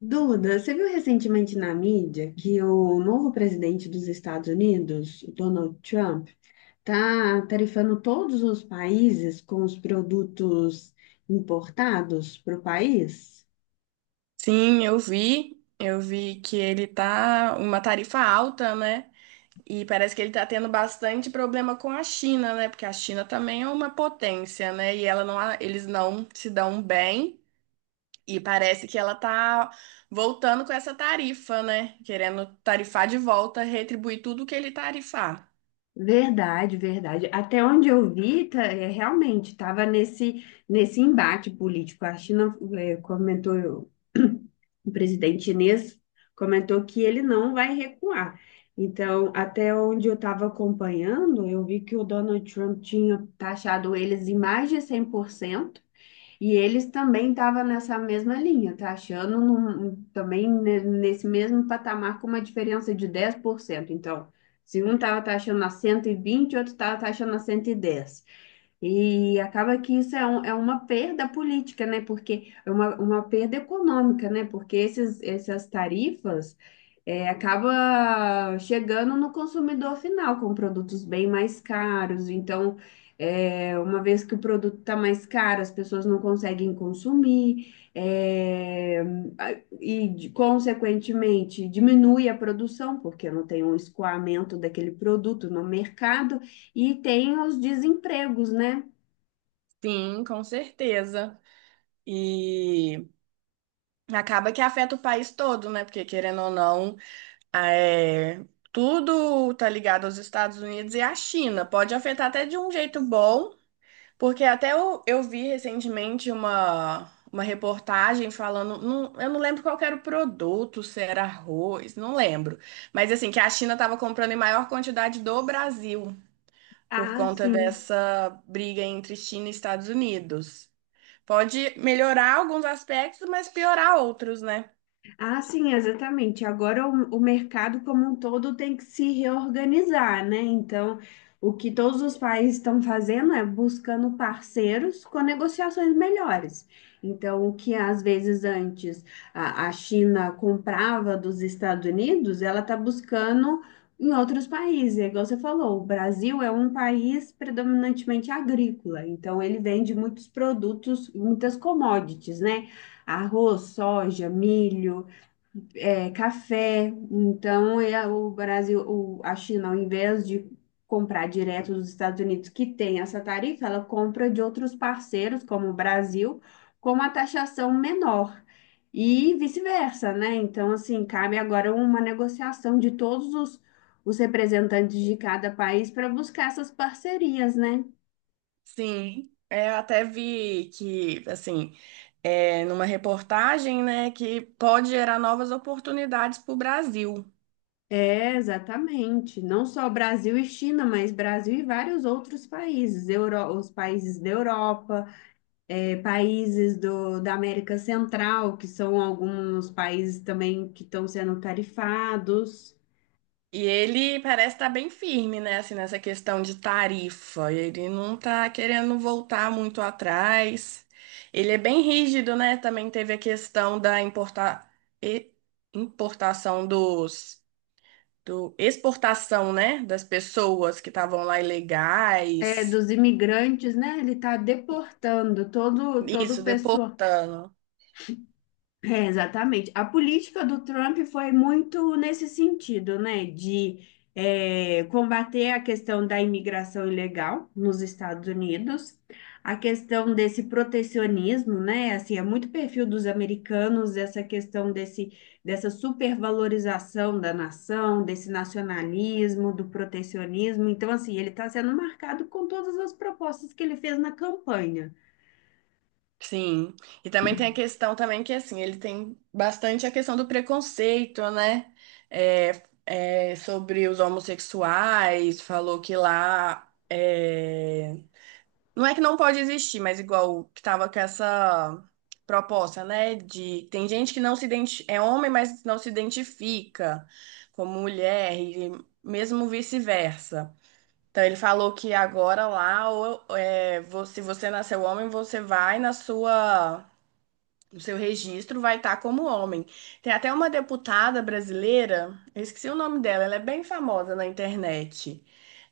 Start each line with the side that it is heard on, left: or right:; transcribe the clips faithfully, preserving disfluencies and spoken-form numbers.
left: Duda, você viu recentemente na mídia que o novo presidente dos Estados Unidos, o Donald Trump, está tarifando todos os países com os produtos importados para o país?
right: Sim, eu vi. Eu vi que ele tá uma tarifa alta, né? E parece que ele tá tendo bastante problema com a China, né? Porque a China também é uma potência, né? E ela não, eles não se dão bem. E parece que ela tá voltando com essa tarifa, né? Querendo tarifar de volta, retribuir tudo que ele tarifar.
left: Verdade, verdade. Até onde eu vi, tá, é, realmente estava nesse, nesse embate político. A China é, comentou, o presidente chinês comentou que ele não vai recuar. Então, até onde eu estava acompanhando, eu vi que o Donald Trump tinha taxado eles em mais de cem por cento. E eles também estavam nessa mesma linha, tá achando num- também ne- nesse mesmo patamar com uma diferença de dez por cento. Então, se um estava taxando a cento e vinte, o outro estava taxando a cento e dez. E acaba que isso é, um- é uma perda política, né? Porque é uma, uma perda econômica, né? Porque esses, essas tarifas é, acaba chegando no consumidor final com produtos bem mais caros. Então, é, uma vez que o produto está mais caro, as pessoas não conseguem consumir, é, a- e, de- consequentemente, diminui a produção, porque não tem um escoamento daquele produto no mercado. E tem os desempregos, né?
right: Sim, com certeza. E acaba que afeta o país todo, né? Porque querendo ou não. Ah, é, tudo tá ligado aos Estados Unidos e à China. Pode afetar até de um jeito bom, porque até eu, eu vi recentemente uma, uma reportagem falando, não- eu não lembro qual que era o produto, se era arroz, não lembro. Mas assim, que a China estava comprando em maior quantidade do Brasil por
left: Ah,
right: conta
left: sim.
right: dessa briga entre China e Estados Unidos. Pode melhorar alguns aspectos, mas piorar outros, né?
left: Ah, sim, exatamente. Agora o, o mercado como um todo tem que se reorganizar, né? Então, o que todos os países estão fazendo é buscando parceiros com negociações melhores. Então, o que às vezes antes a, a China comprava dos Estados Unidos, ela está buscando em outros países. É igual você falou, o Brasil é um país predominantemente agrícola, então ele vende muitos produtos, muitas commodities, né? Arroz, soja, milho é, café. Então, é, o Brasil, o- a China, ao invés de comprar direto dos Estados Unidos, que tem essa tarifa, ela compra de outros parceiros, como o Brasil, com uma taxação menor. E vice-versa, né? Então, assim, cabe agora uma negociação de todos os, os representantes de cada país para buscar essas parcerias, né?
right: Sim, é, eu até vi que, assim. É, numa reportagem, né, que pode gerar novas oportunidades para o Brasil.
left: É, exatamente. Não só Brasil e China, mas Brasil e vários outros países, Euro- os países da Europa. é, países do, da América Central, que são alguns países também que estão sendo tarifados.
right: E ele parece estar bem firme, né, assim, nessa questão de tarifa. Ele não está querendo voltar muito atrás. Ele é bem rígido, né? Também teve a questão da importa... e- importação dos... do exportação, né, das pessoas que estavam lá
left: é,
right: ilegais.
left: dos imigrantes, né? Ele está deportando todo, todo o
right: Isso,
left: pessoal.
right: deportando.
left: É, exatamente. A política do Trump foi muito nesse sentido, né? De é, combater a questão da imigração ilegal nos Estados Unidos, a questão desse protecionismo, né? Assim, é muito perfil dos americanos essa questão desse, dessa supervalorização da nação, desse nacionalismo, do protecionismo. Então, assim, ele está sendo marcado com todas as propostas que ele fez na campanha.
right: Sim, e também tem a questão também que assim, ele tem bastante a questão do preconceito, né? É, é, sobre os homossexuais, falou que lá é, não é que não pode existir, mas igual que tava com essa proposta, né? De tem gente que não se identi... é homem, mas não se identifica como mulher, e mesmo vice-versa. Então ele falou que agora lá, ou, é, vo- se você nasceu homem, você vai na sua o seu registro vai estar como homem. Tem até uma deputada brasileira, eu esqueci o nome dela, ela é bem famosa na internet.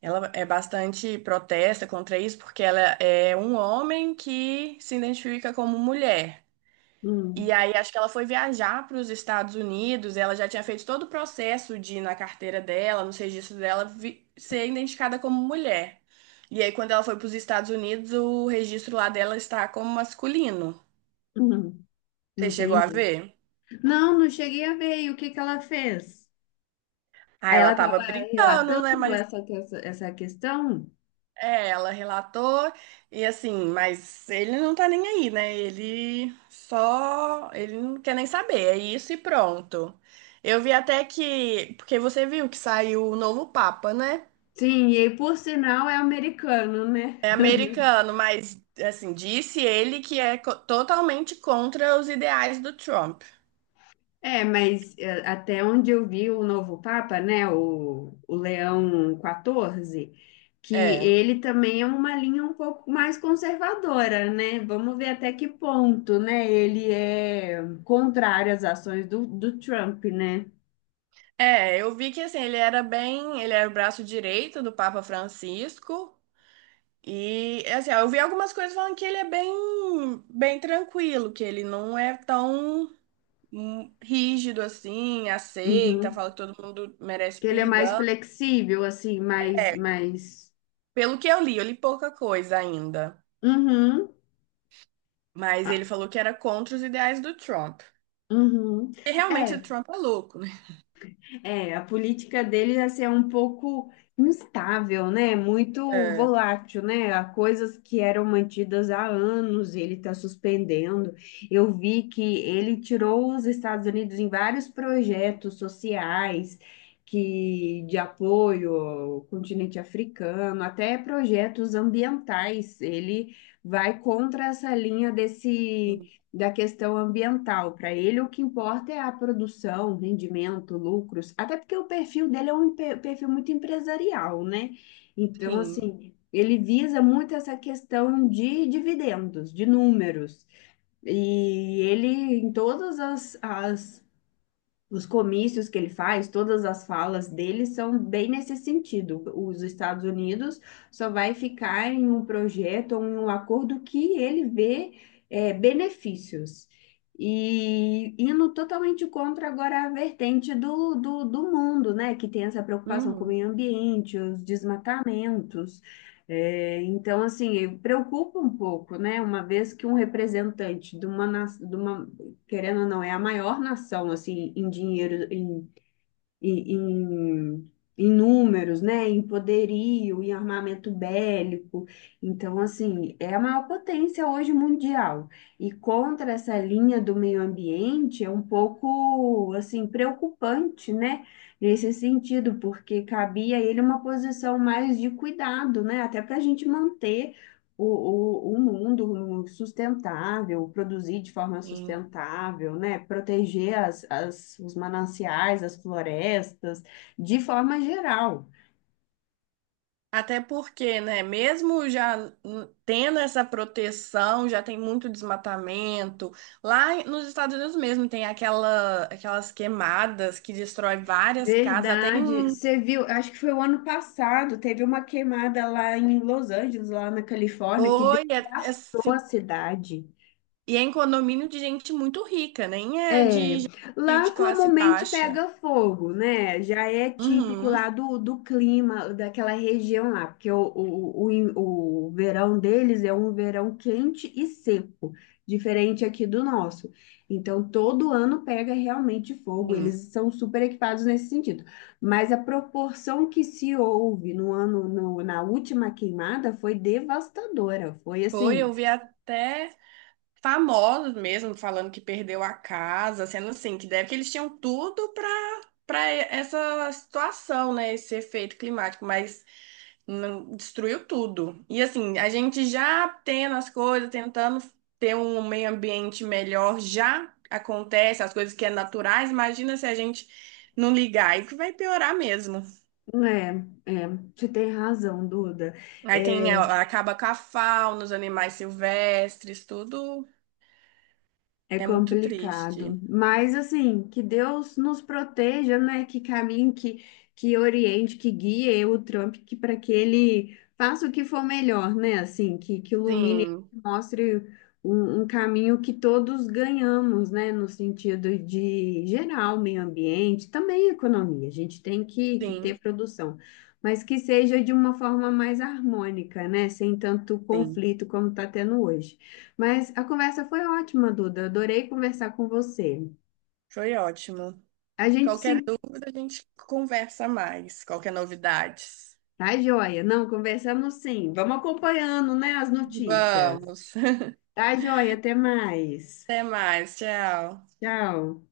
right: Ela é bastante protesta contra isso, porque ela é um homem que se identifica como mulher. E
left: Hum,
right: aí acho que ela foi viajar para os Estados Unidos, ela já tinha feito todo o processo de na carteira dela, nos registros dela, vi- ser identificada como mulher. E aí quando ela foi para os Estados Unidos, o registro lá dela está como masculino.
left: hum,
right: Você chegou a
left: entendi.
right: ver?
left: Não, não cheguei a ver. E o que que ela fez?
right: Ah,
left: Aí ela
right: ela tava
left: estava
right: brincando, né?
left: relatando
right: Mas
left: essa, que- essa questão.
right: é, ela relatou e assim, mas ele não tá nem aí, né? Ele só, ele não quer nem saber, é isso e pronto. Eu vi até que, porque você viu que saiu o novo Papa, né?
left: Sim, e aí, por sinal é americano, né?
right: É americano, mas assim, disse ele que é co- totalmente contra os ideais do Trump.
left: É, mas é, até onde eu vi o novo Papa, né, o, o Leão quatorze, que
right: É.
left: ele também é uma linha um pouco mais conservadora, né? Vamos ver até que ponto, né, ele é contrário às ações do, do Trump, né?
right: É, eu vi que assim, ele era bem, ele era o braço direito do Papa Francisco. E assim, eu vi algumas coisas falando que ele é bem, bem tranquilo, que ele não é tão hum, rígido assim, aceita,
left: Uhum.
right: fala que todo mundo merece
left: Que ele é mais
right: perdão.
left: flexível, assim, mais,
right: É,
left: mais...
right: pelo que eu li, eu li pouca coisa ainda,
left: Uhum.
right: mas
left: Ah,
right: ele falou que era contra os ideais do Trump.
left: uhum.
right: E realmente o
left: É,
right: Trump é louco, né?
left: é, a política deles assim, é um pouco instável, né? Muito
right: É,
left: volátil, né? Há coisas que eram mantidas há anos, ele está suspendendo. Eu vi que ele tirou os Estados Unidos em vários projetos sociais que de apoio ao continente africano, até projetos ambientais. Ele vai contra essa linha desse
right: sim.
left: da questão ambiental. Para ele, o que importa é a produção, rendimento, lucros, até porque o perfil dele é um pe- perfil muito empresarial, né? Então,
right: Sim.
left: assim, ele visa muito essa questão de dividendos, de números. E ele, em todas as, as os comícios que ele faz, todas as falas dele são bem nesse sentido. Os Estados Unidos só vai ficar em um projeto ou em um acordo que ele vê eh, benefícios. E indo totalmente contra agora a vertente do, do, do mundo, né? Que tem essa preocupação com o
right: Uhum.
left: meio ambiente, os desmatamentos. Eh, então, assim, preocupa um pouco, né? Uma vez que um representante de uma, na- de uma querendo ou não, é a maior nação, assim, em dinheiro, em, em, em, em números, né? Em poderio, em armamento bélico. Então, assim, é a maior potência hoje mundial. E contra essa linha do meio ambiente é um pouco, assim, preocupante, né? Nesse sentido, porque cabia a ele uma posição mais de cuidado, né? Até para a gente manter o, o, o mundo sustentável, produzir de forma
right: Sim.
left: sustentável, né? Proteger as, as, os mananciais, as florestas, de forma geral.
right: Até porque, né, mesmo já n- tendo essa proteção, já tem muito desmatamento. Lá em- nos Estados Unidos mesmo tem aquela, aquelas queimadas que destrói várias casas, até
left: Verdade.
right: em...
left: Você viu, acho que foi o ano passado, teve uma queimada lá em Los Angeles, lá na Califórnia, que
right: Oi, é- é assim,
left: devastou a cidade.
right: e é em condomínio de gente muito rica, nem é
left: É,
right: de gente
left: lá
right: de classe
left: comumente
right: baixa.
left: pega fogo, né? Já é típico
right: Uhum,
left: lá do, do clima daquela região lá, porque o, o, o, in- o verão deles é um verão quente e seco, diferente aqui do nosso. Então, todo ano pega realmente fogo,
right: sim.
left: eles são super equipados nesse sentido. Mas a proporção que se houve no ano, no- na última queimada foi devastadora, foi
right: Foi,
left: assim,
right: eu vi até famosos mesmo, falando que perdeu a casa, sendo assim, que deve que eles tinham tudo para para essa situação, né, esse efeito climático, mas não- destruiu tudo. E assim, a gente já tendo as coisas, tentando ter um meio ambiente melhor, já acontece as coisas que é naturais, imagina se a gente não ligar, aí que vai piorar mesmo.
left: é, é, você tem razão, Duda.
right: Aí tem,
left: É,
right: a- acaba com a fauna, os animais silvestres, tudo
left: É
right: é muito triste.
left: complicado, mas assim, que Deus nos proteja, né? Que caminhe, que, que oriente, que guie o Trump, que para que ele faça o que for melhor, né? Assim, que, que ilumine,
right: Sim,
left: que mostre um, um caminho que todos ganhamos, né? No sentido de geral, meio ambiente, também economia. A gente tem que, que
right: sim.
left: ter produção, mas que seja de uma forma mais harmônica, né? Sem tanto
right: Sim,
left: conflito como está tendo hoje. Mas a conversa foi ótima, Duda. Adorei conversar com você.
right: foi ótimo.
left: A gente
right: Qualquer
left: se.
right: dúvida, a gente conversa mais. Qualquer novidades.
left: Tá, joia? Não, conversamos sim. Vamos acompanhando, né, as notícias.
right: Vamos.
left: Tá, joia? Até mais.
right: Até mais. Tchau.
left: Tchau.